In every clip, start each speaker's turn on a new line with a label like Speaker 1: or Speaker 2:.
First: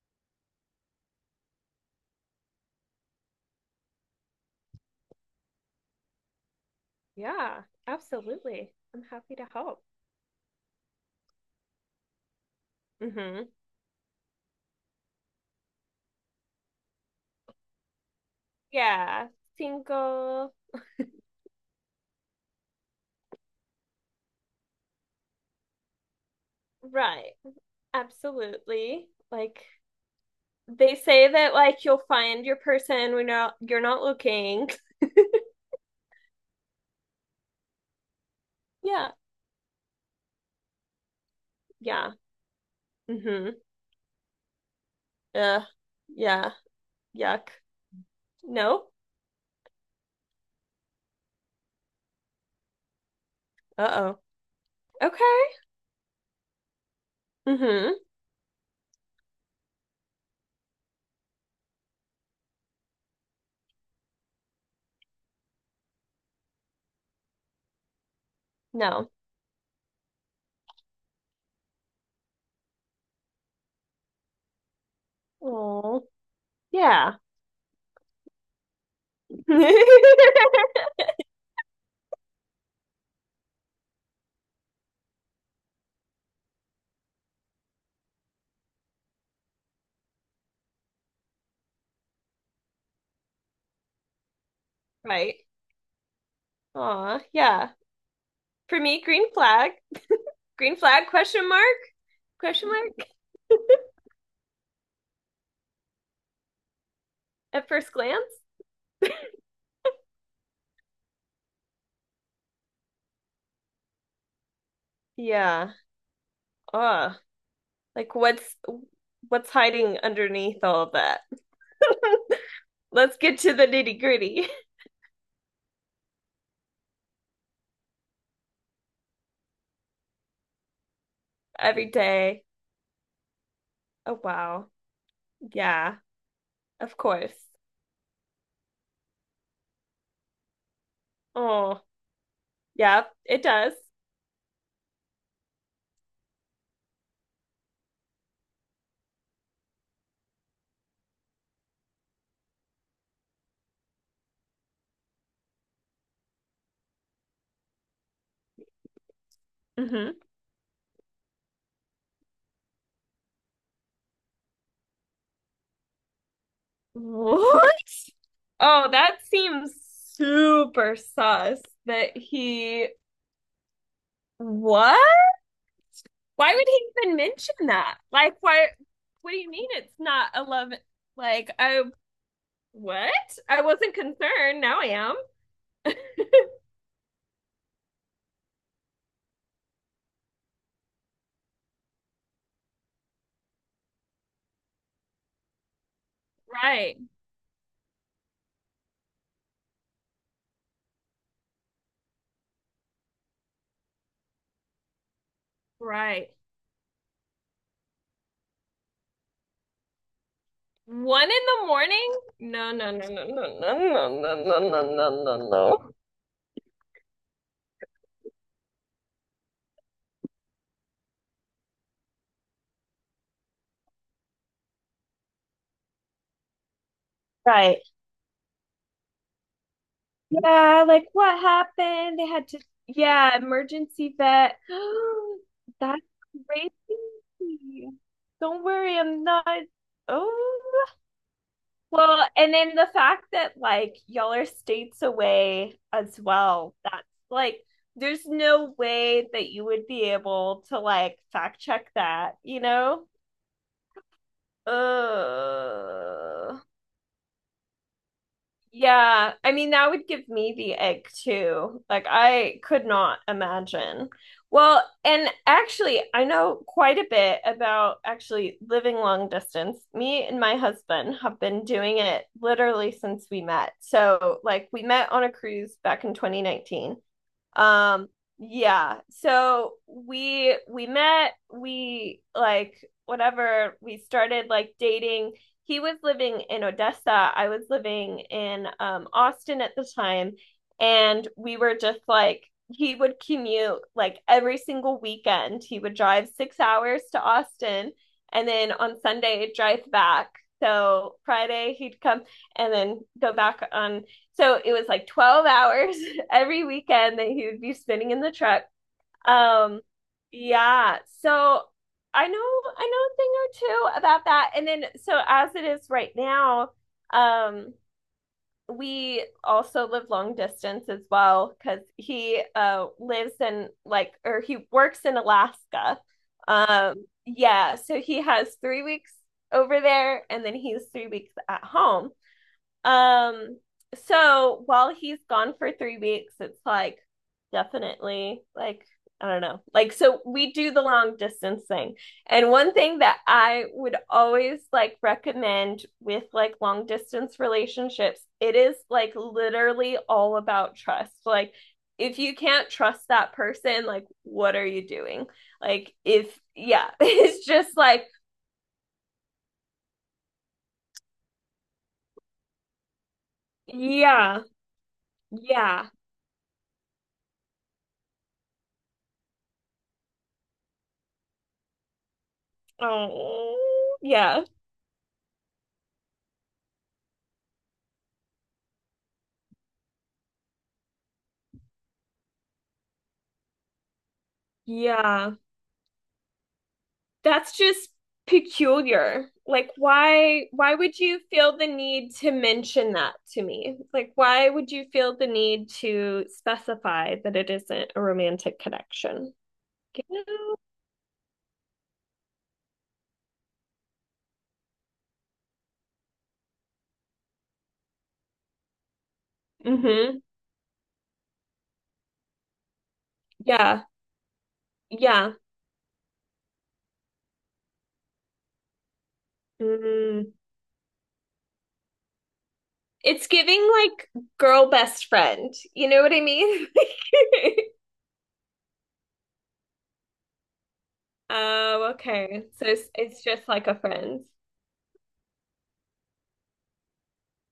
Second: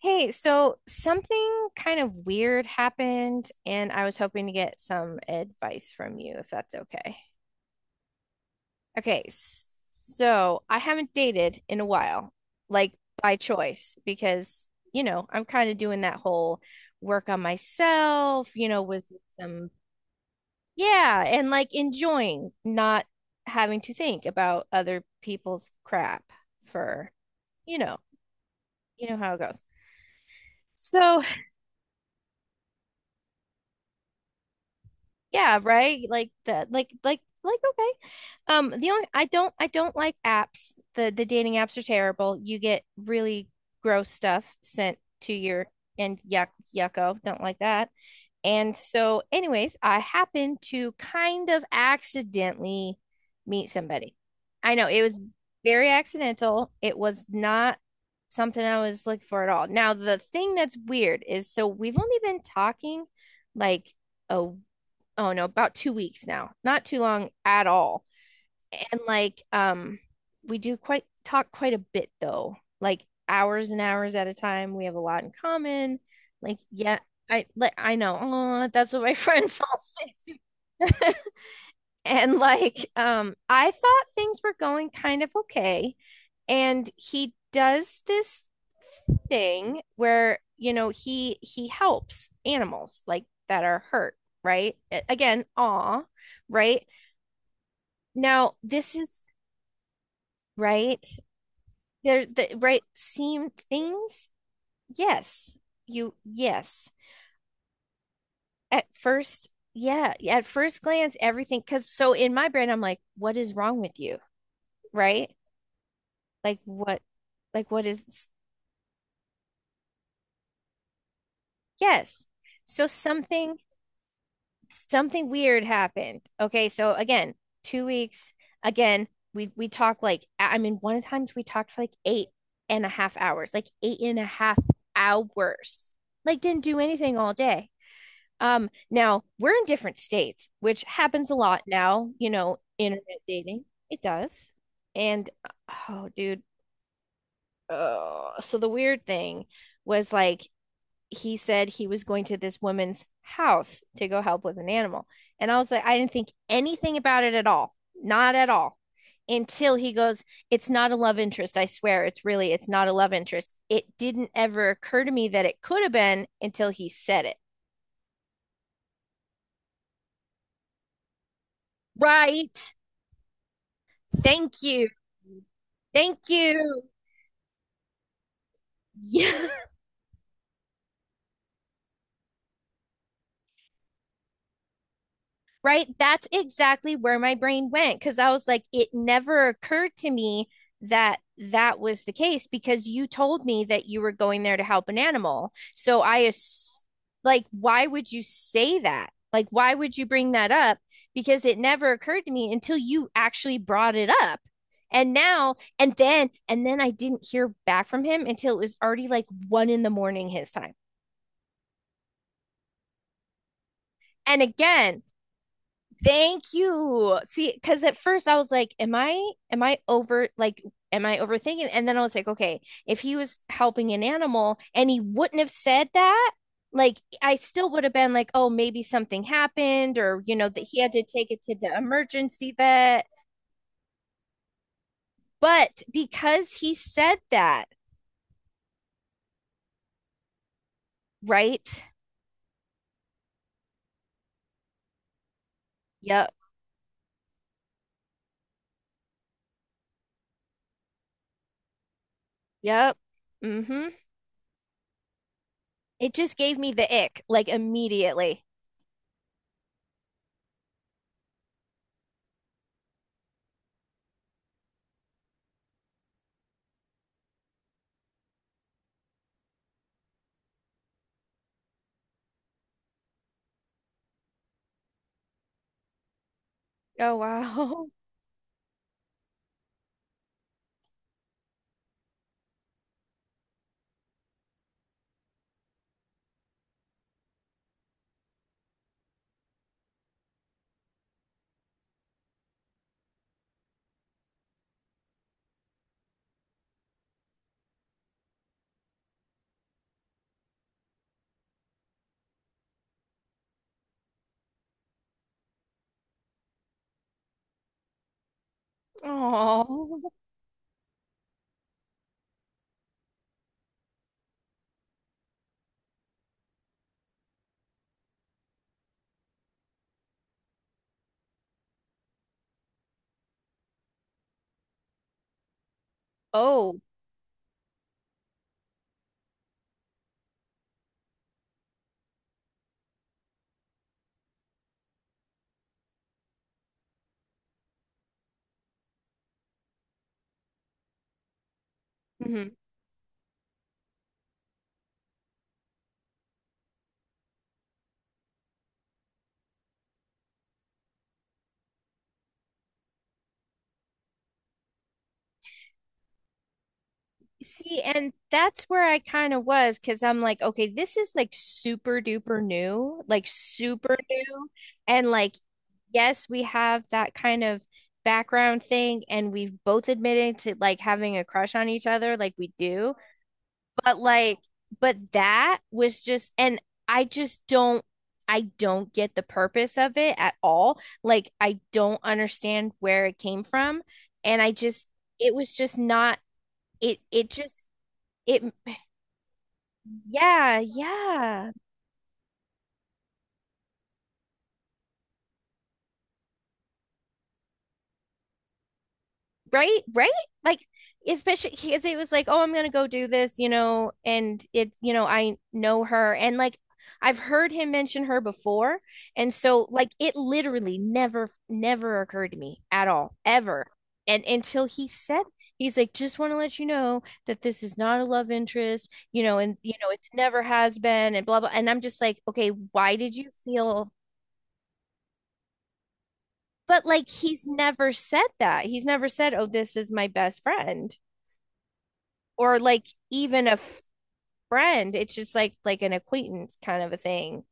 Speaker 1: Hey, so something kind of weird happened, and I was hoping to get some advice from you if that's okay.
Speaker 2: Yeah, absolutely. I'm
Speaker 1: Okay,
Speaker 2: happy to
Speaker 1: s-
Speaker 2: help.
Speaker 1: so I haven't dated in a while, like by
Speaker 2: Hmm.
Speaker 1: choice, because, I'm kind of doing that whole work on myself,
Speaker 2: Yeah,
Speaker 1: some,
Speaker 2: single.
Speaker 1: yeah, and like enjoying not having to think about other people's crap for,
Speaker 2: Right.
Speaker 1: you know, you
Speaker 2: Absolutely.
Speaker 1: know how it goes.
Speaker 2: Like they
Speaker 1: So
Speaker 2: say that like you'll find your person when you're not looking.
Speaker 1: yeah, right? Like the like okay. The only
Speaker 2: Yeah.
Speaker 1: I don't like apps. The dating apps are
Speaker 2: Yeah.
Speaker 1: terrible. You get really
Speaker 2: Hmm.
Speaker 1: gross stuff sent to
Speaker 2: Yeah.
Speaker 1: your and yuck
Speaker 2: Yeah.
Speaker 1: yucko. Don't
Speaker 2: Yuck.
Speaker 1: like that. And
Speaker 2: No.
Speaker 1: so anyways, I happened to kind of accidentally meet somebody.
Speaker 2: Uh-oh.
Speaker 1: I know it was
Speaker 2: Okay.
Speaker 1: very accidental. It was not
Speaker 2: Hmm.
Speaker 1: something I was looking for at all. Now, the thing that's weird is so we've only been talking like a oh no, about 2 weeks now. Not too long at all. And
Speaker 2: No.
Speaker 1: like um we do quite talk quite a bit though. Like hours and hours at a time. We have a lot in common.
Speaker 2: Oh.
Speaker 1: Like yeah,
Speaker 2: Yeah.
Speaker 1: I know. Oh, that's what my friends all say. And I thought things were going kind of okay. And he does this thing where, you know, he helps animals like that are hurt, right?
Speaker 2: Right.
Speaker 1: Again, aw, right?
Speaker 2: Aw, yeah.
Speaker 1: Now,
Speaker 2: For
Speaker 1: this
Speaker 2: me,
Speaker 1: is
Speaker 2: green flag. Green
Speaker 1: right.
Speaker 2: flag question mark?
Speaker 1: There, the
Speaker 2: Question
Speaker 1: right
Speaker 2: mark
Speaker 1: seem things. Yes, yes.
Speaker 2: at first glance?
Speaker 1: At first, yeah, at first glance, everything. Because so in my brain, I'm like, what is wrong with you? Right?
Speaker 2: Yeah.
Speaker 1: Like, what,
Speaker 2: Uh,
Speaker 1: like, what
Speaker 2: like
Speaker 1: is,
Speaker 2: what's hiding underneath all of that?
Speaker 1: yes. So
Speaker 2: Let's get to the nitty-gritty.
Speaker 1: something weird happened. Okay, so again, 2 weeks. Again, we talked like I mean, one of the times we talked for
Speaker 2: Every
Speaker 1: like eight
Speaker 2: day.
Speaker 1: and a half hours, like eight and
Speaker 2: Oh
Speaker 1: a half
Speaker 2: wow.
Speaker 1: hours.
Speaker 2: Yeah,
Speaker 1: Like didn't do
Speaker 2: of
Speaker 1: anything all
Speaker 2: course.
Speaker 1: day. Now we're in different states, which happens a lot
Speaker 2: Oh,
Speaker 1: now, you know, internet
Speaker 2: yeah, it
Speaker 1: dating.
Speaker 2: does.
Speaker 1: It does. And oh, dude. Oh, so the weird thing was like he said he was going to this woman's house to go help with an animal. And I was like, I didn't think anything about it at all. Not at all. Until he
Speaker 2: Hmm.
Speaker 1: goes, it's not a love interest. I swear. It's really, it's not a love interest. It didn't ever occur to me that it could have been until he said it.
Speaker 2: What? Oh, that seems super sus that
Speaker 1: Right.
Speaker 2: he
Speaker 1: Thank you.
Speaker 2: what?
Speaker 1: Thank
Speaker 2: Why would
Speaker 1: you.
Speaker 2: he even mention that? Like why what do you
Speaker 1: Yeah,
Speaker 2: mean it's not a love, like I what? I wasn't concerned, now I am.
Speaker 1: right? That's exactly where my brain went because I was like, it never occurred to me that that was the case because you told me that you were going there to help an animal.
Speaker 2: Right,
Speaker 1: Like, why would you say that? Like, why would you bring that up? Because it never occurred to me until you actually brought it up. And now, and then,
Speaker 2: right.
Speaker 1: and then I didn't hear back from him until it was already like one in the morning his time.
Speaker 2: 1 in the morning? No, no, no, no, no, no, no, no,
Speaker 1: And
Speaker 2: no, no,
Speaker 1: again,
Speaker 2: no, no, no.
Speaker 1: thank you. See, because at first I was like, am I over like am I overthinking? And then I was like, okay, if he was helping an animal and he wouldn't have said that, like I still
Speaker 2: Right.
Speaker 1: would have been like, oh, maybe something happened or you know that he
Speaker 2: Yeah,
Speaker 1: had to
Speaker 2: like
Speaker 1: take
Speaker 2: what
Speaker 1: it to the
Speaker 2: happened? They had
Speaker 1: emergency
Speaker 2: to,
Speaker 1: vet.
Speaker 2: yeah, emergency vet.
Speaker 1: But
Speaker 2: That's
Speaker 1: because he said that,
Speaker 2: crazy. Don't worry, I'm not. Oh,
Speaker 1: right?
Speaker 2: well, and then the fact that like y'all are states away as
Speaker 1: Yep.
Speaker 2: well, that's like there's no way that you would be able to like fact check that, you
Speaker 1: Yep.
Speaker 2: know?
Speaker 1: Mm-hmm. It just gave
Speaker 2: Uh,
Speaker 1: me the ick like immediately.
Speaker 2: yeah. I mean, that would give me the egg too. Like, I could not imagine. Well, and actually, I know quite a bit about actually living long distance. Me and my husband have been doing it literally since we met. So, like, we met on a cruise back in 2019.
Speaker 1: Oh wow.
Speaker 2: Um, yeah. So we met, we like whatever, we started like dating. He was living in Odessa. I was living in Austin at the time, and we were just like he would commute like every single weekend. He would drive 6 hours to Austin and then on Sunday drive back. So Friday he'd come and then go back on. So it was like 12 hours every weekend that he would be spinning in the truck. Um,
Speaker 1: Oh.
Speaker 2: yeah. So I know I know a thing or two about that. And then so as it is right now, um, we also live long distance as well because he lives in like or he works in Alaska.
Speaker 1: Oh.
Speaker 2: Yeah, so he has 3 weeks over there and then he's 3 weeks at home. Um, so while he's gone for 3 weeks, it's like definitely like I don't know. Like, so we do the long distance thing. And
Speaker 1: Mhm.
Speaker 2: one thing that I would always like recommend with like long distance relationships, it is like literally all about trust. Like, if you can't trust that person, like, what are you doing? Like, if, yeah, it's just
Speaker 1: See,
Speaker 2: like,
Speaker 1: and that's where I kind of was because I'm like, okay, this is like super duper new, like super
Speaker 2: yeah,
Speaker 1: new. And like,
Speaker 2: yeah,
Speaker 1: yes, we have that kind of background thing, and we've both admitted to like having a crush on each other, like we do.
Speaker 2: oh,
Speaker 1: But like,
Speaker 2: yeah,
Speaker 1: but that was just, and I just don't, I don't get the purpose of it at all. Like, I don't understand where it came from. And I just, it
Speaker 2: yeah.
Speaker 1: was just not, it
Speaker 2: That's
Speaker 1: just,
Speaker 2: just
Speaker 1: it
Speaker 2: peculiar. Like why
Speaker 1: Yeah,
Speaker 2: why would you
Speaker 1: yeah.
Speaker 2: feel the need to mention that to me? Like why would you feel the need to specify that it isn't a romantic connection?
Speaker 1: Right, right?
Speaker 2: You
Speaker 1: Like especially because it was like, oh, I'm gonna go do this, you know, and it, you know, I know her and like I've heard him mention her before. And so
Speaker 2: know?
Speaker 1: like it
Speaker 2: Mm-hmm.
Speaker 1: literally never occurred to me at all, ever.
Speaker 2: Yeah.
Speaker 1: And until he said
Speaker 2: Yeah.
Speaker 1: he's like, just want to let you know that this is not a love interest, you know, and you know, it's
Speaker 2: Mm.
Speaker 1: never has been and blah blah. And I'm just like, okay, why did
Speaker 2: It's
Speaker 1: you
Speaker 2: giving
Speaker 1: feel
Speaker 2: like girl best friend. You know what I mean?
Speaker 1: but like he's never said that. He's never said, "Oh, this is my best friend,"
Speaker 2: Oh, okay.
Speaker 1: or
Speaker 2: So
Speaker 1: like
Speaker 2: it's
Speaker 1: even
Speaker 2: just
Speaker 1: a
Speaker 2: like a friend.
Speaker 1: friend. It's just like an acquaintance kind of a thing.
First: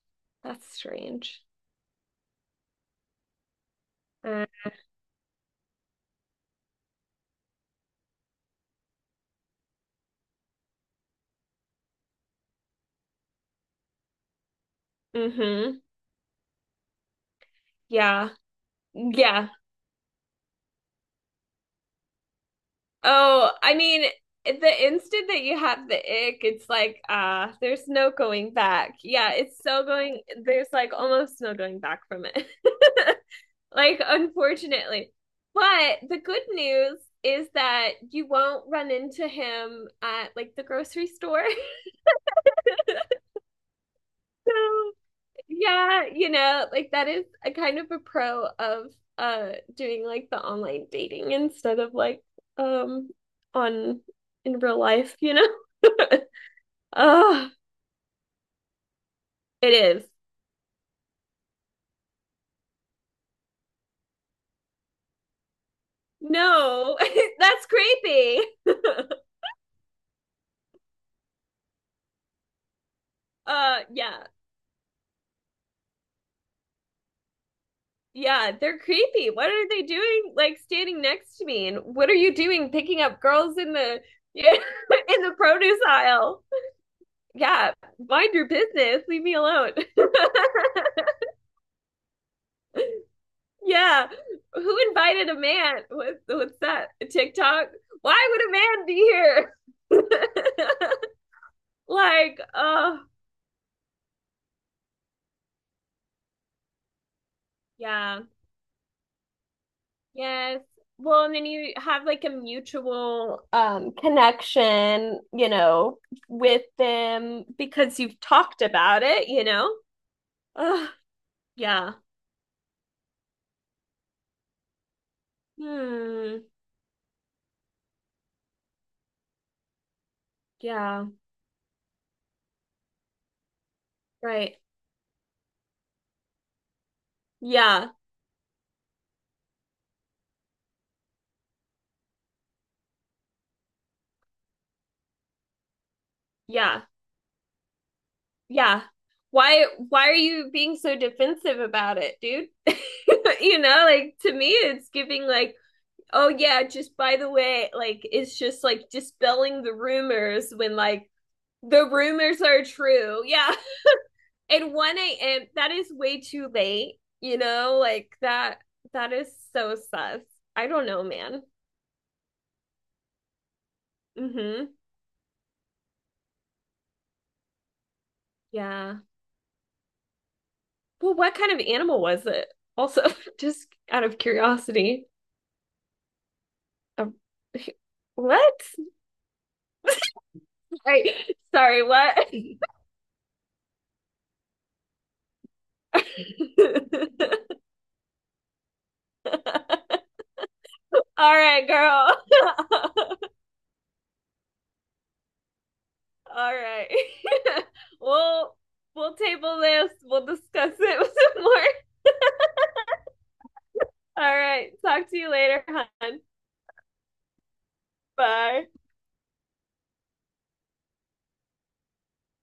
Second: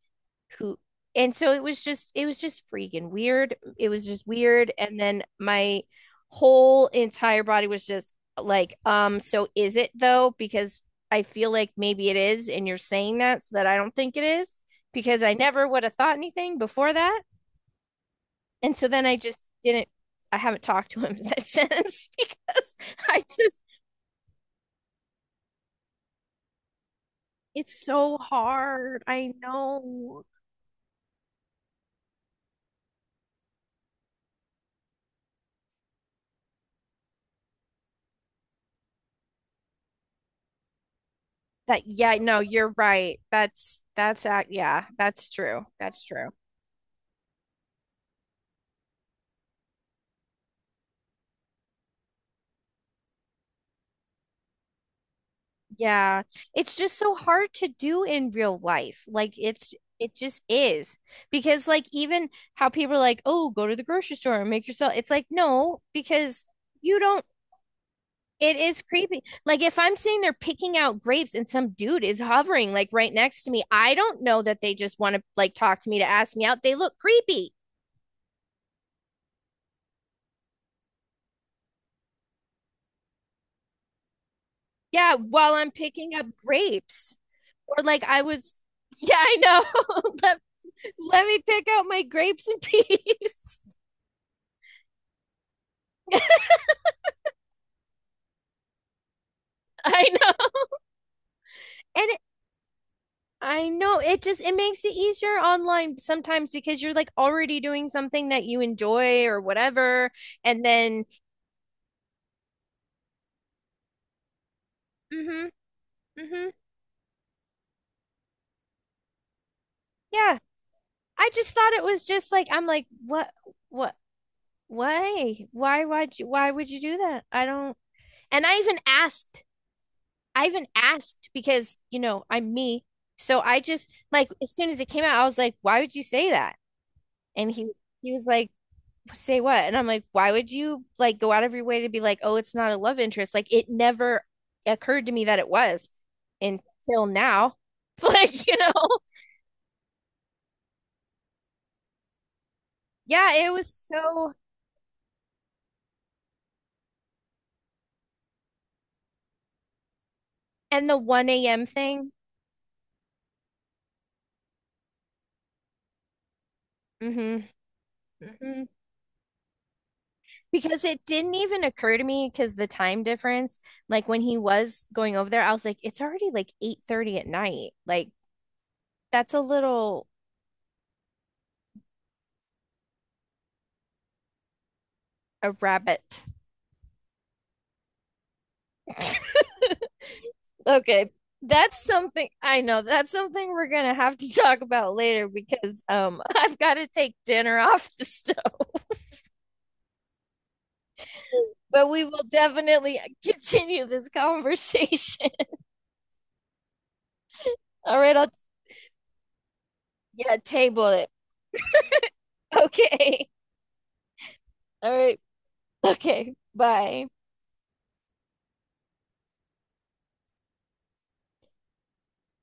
Speaker 2: That's
Speaker 1: Who and
Speaker 2: strange.
Speaker 1: so it was just freaking weird. It was just
Speaker 2: Uh,
Speaker 1: weird. And then my whole entire body was just like, so is it though? Because I feel like maybe it is, and you're saying that so that I don't think it is because I never
Speaker 2: mm-hmm.
Speaker 1: would have thought anything before that.
Speaker 2: Yeah.
Speaker 1: And so then I just
Speaker 2: Yeah.
Speaker 1: didn't, I haven't talked to him since because I
Speaker 2: Oh,
Speaker 1: just,
Speaker 2: I mean, the instant that you have the ick, it's like, ah,
Speaker 1: it's
Speaker 2: there's no
Speaker 1: so
Speaker 2: going back.
Speaker 1: hard. I
Speaker 2: Yeah, it's so going,
Speaker 1: know
Speaker 2: there's like almost no going back from it. Like, unfortunately. But the good news is that you won't run into him at like the grocery store.
Speaker 1: that, yeah, no, you're right.
Speaker 2: So,
Speaker 1: Yeah, that's true. That's
Speaker 2: yeah, you
Speaker 1: true.
Speaker 2: know, like that is a kind of a pro of doing like the online dating instead of like um on in real life, you know?
Speaker 1: Yeah. It's just so hard
Speaker 2: Oh.
Speaker 1: to do in real life.
Speaker 2: It is.
Speaker 1: It just is because like even how people are like, oh, go to the grocery store and make yourself, it's like, no, because
Speaker 2: No,
Speaker 1: you don't.
Speaker 2: that's creepy.
Speaker 1: It is creepy. Like if I'm sitting there picking out grapes and some dude is hovering like right next to me, I don't
Speaker 2: Yeah.
Speaker 1: know that they just want to like talk to me to ask me out. They look creepy.
Speaker 2: Yeah, they're creepy. What are they doing like standing next to me? And what are you doing picking up girls in the yeah,
Speaker 1: Yeah,
Speaker 2: in the
Speaker 1: while I'm
Speaker 2: produce
Speaker 1: picking up
Speaker 2: aisle?
Speaker 1: grapes.
Speaker 2: Yeah,
Speaker 1: Or like I
Speaker 2: mind your
Speaker 1: was,
Speaker 2: business.
Speaker 1: yeah,
Speaker 2: Leave me
Speaker 1: I know.
Speaker 2: alone.
Speaker 1: Let me pick out my grapes in peace.
Speaker 2: Yeah. Who invited a man? What, what's that? TikTok? Why would a man be here?
Speaker 1: I know. And it,
Speaker 2: Like, oh,
Speaker 1: I know it just it makes it easier online sometimes because you're like already doing
Speaker 2: yeah.
Speaker 1: something that you enjoy or whatever,
Speaker 2: Yes.
Speaker 1: and then
Speaker 2: Well, and then you have like a mutual connection,
Speaker 1: mm-hmm,
Speaker 2: you know,
Speaker 1: mm-hmm,
Speaker 2: with them because you've talked about it, you know?
Speaker 1: yeah.
Speaker 2: Ugh,
Speaker 1: I just thought it
Speaker 2: yeah.
Speaker 1: was just like I'm like what
Speaker 2: Hmm.
Speaker 1: why would you do that? I don't and I even asked
Speaker 2: Yeah.
Speaker 1: because you know I'm me, so I just like as
Speaker 2: Right.
Speaker 1: soon as it came out I was like why would you say that? And
Speaker 2: Yeah.
Speaker 1: he was like say what? And I'm like why would you like go out of your way to be like oh it's not a love interest, like it never occurred to me that it was
Speaker 2: Yeah.
Speaker 1: until now, like you know,
Speaker 2: Yeah. Why are you being so defensive about it, dude?
Speaker 1: yeah it
Speaker 2: You
Speaker 1: was
Speaker 2: know, like
Speaker 1: so,
Speaker 2: to me it's giving like, oh yeah, just by the way, like it's just like dispelling the rumors when
Speaker 1: and the
Speaker 2: like
Speaker 1: 1 a.m.
Speaker 2: the
Speaker 1: thing.
Speaker 2: rumors are true. Yeah. And 1 a.m. that is way too late, you
Speaker 1: Hmm.
Speaker 2: know, like that is so sus. I
Speaker 1: Because
Speaker 2: don't
Speaker 1: it
Speaker 2: know,
Speaker 1: didn't
Speaker 2: man.
Speaker 1: even occur to me because the time difference, like when he
Speaker 2: Mm-hmm.
Speaker 1: was going over there, I was like, it's already like 8:30 at night. Like
Speaker 2: Yeah.
Speaker 1: that's a little
Speaker 2: Well, what kind of animal was it? Also, just out of curiosity.
Speaker 1: a rabbit.
Speaker 2: Um, what? Sorry,
Speaker 1: Okay. That's
Speaker 2: sorry, what?
Speaker 1: something I know. That's something we're gonna have to talk about later because I've got to take dinner off the stove.
Speaker 2: All right,
Speaker 1: But we will definitely
Speaker 2: girl.
Speaker 1: continue this conversation.
Speaker 2: Alright.
Speaker 1: All right, I'll
Speaker 2: Well, we'll table this. We'll
Speaker 1: yeah,
Speaker 2: discuss
Speaker 1: table
Speaker 2: it
Speaker 1: it.
Speaker 2: with some more.
Speaker 1: Okay.
Speaker 2: All right.
Speaker 1: All
Speaker 2: Talk to
Speaker 1: right.
Speaker 2: you later, hon.
Speaker 1: Okay. Bye.
Speaker 2: Bye.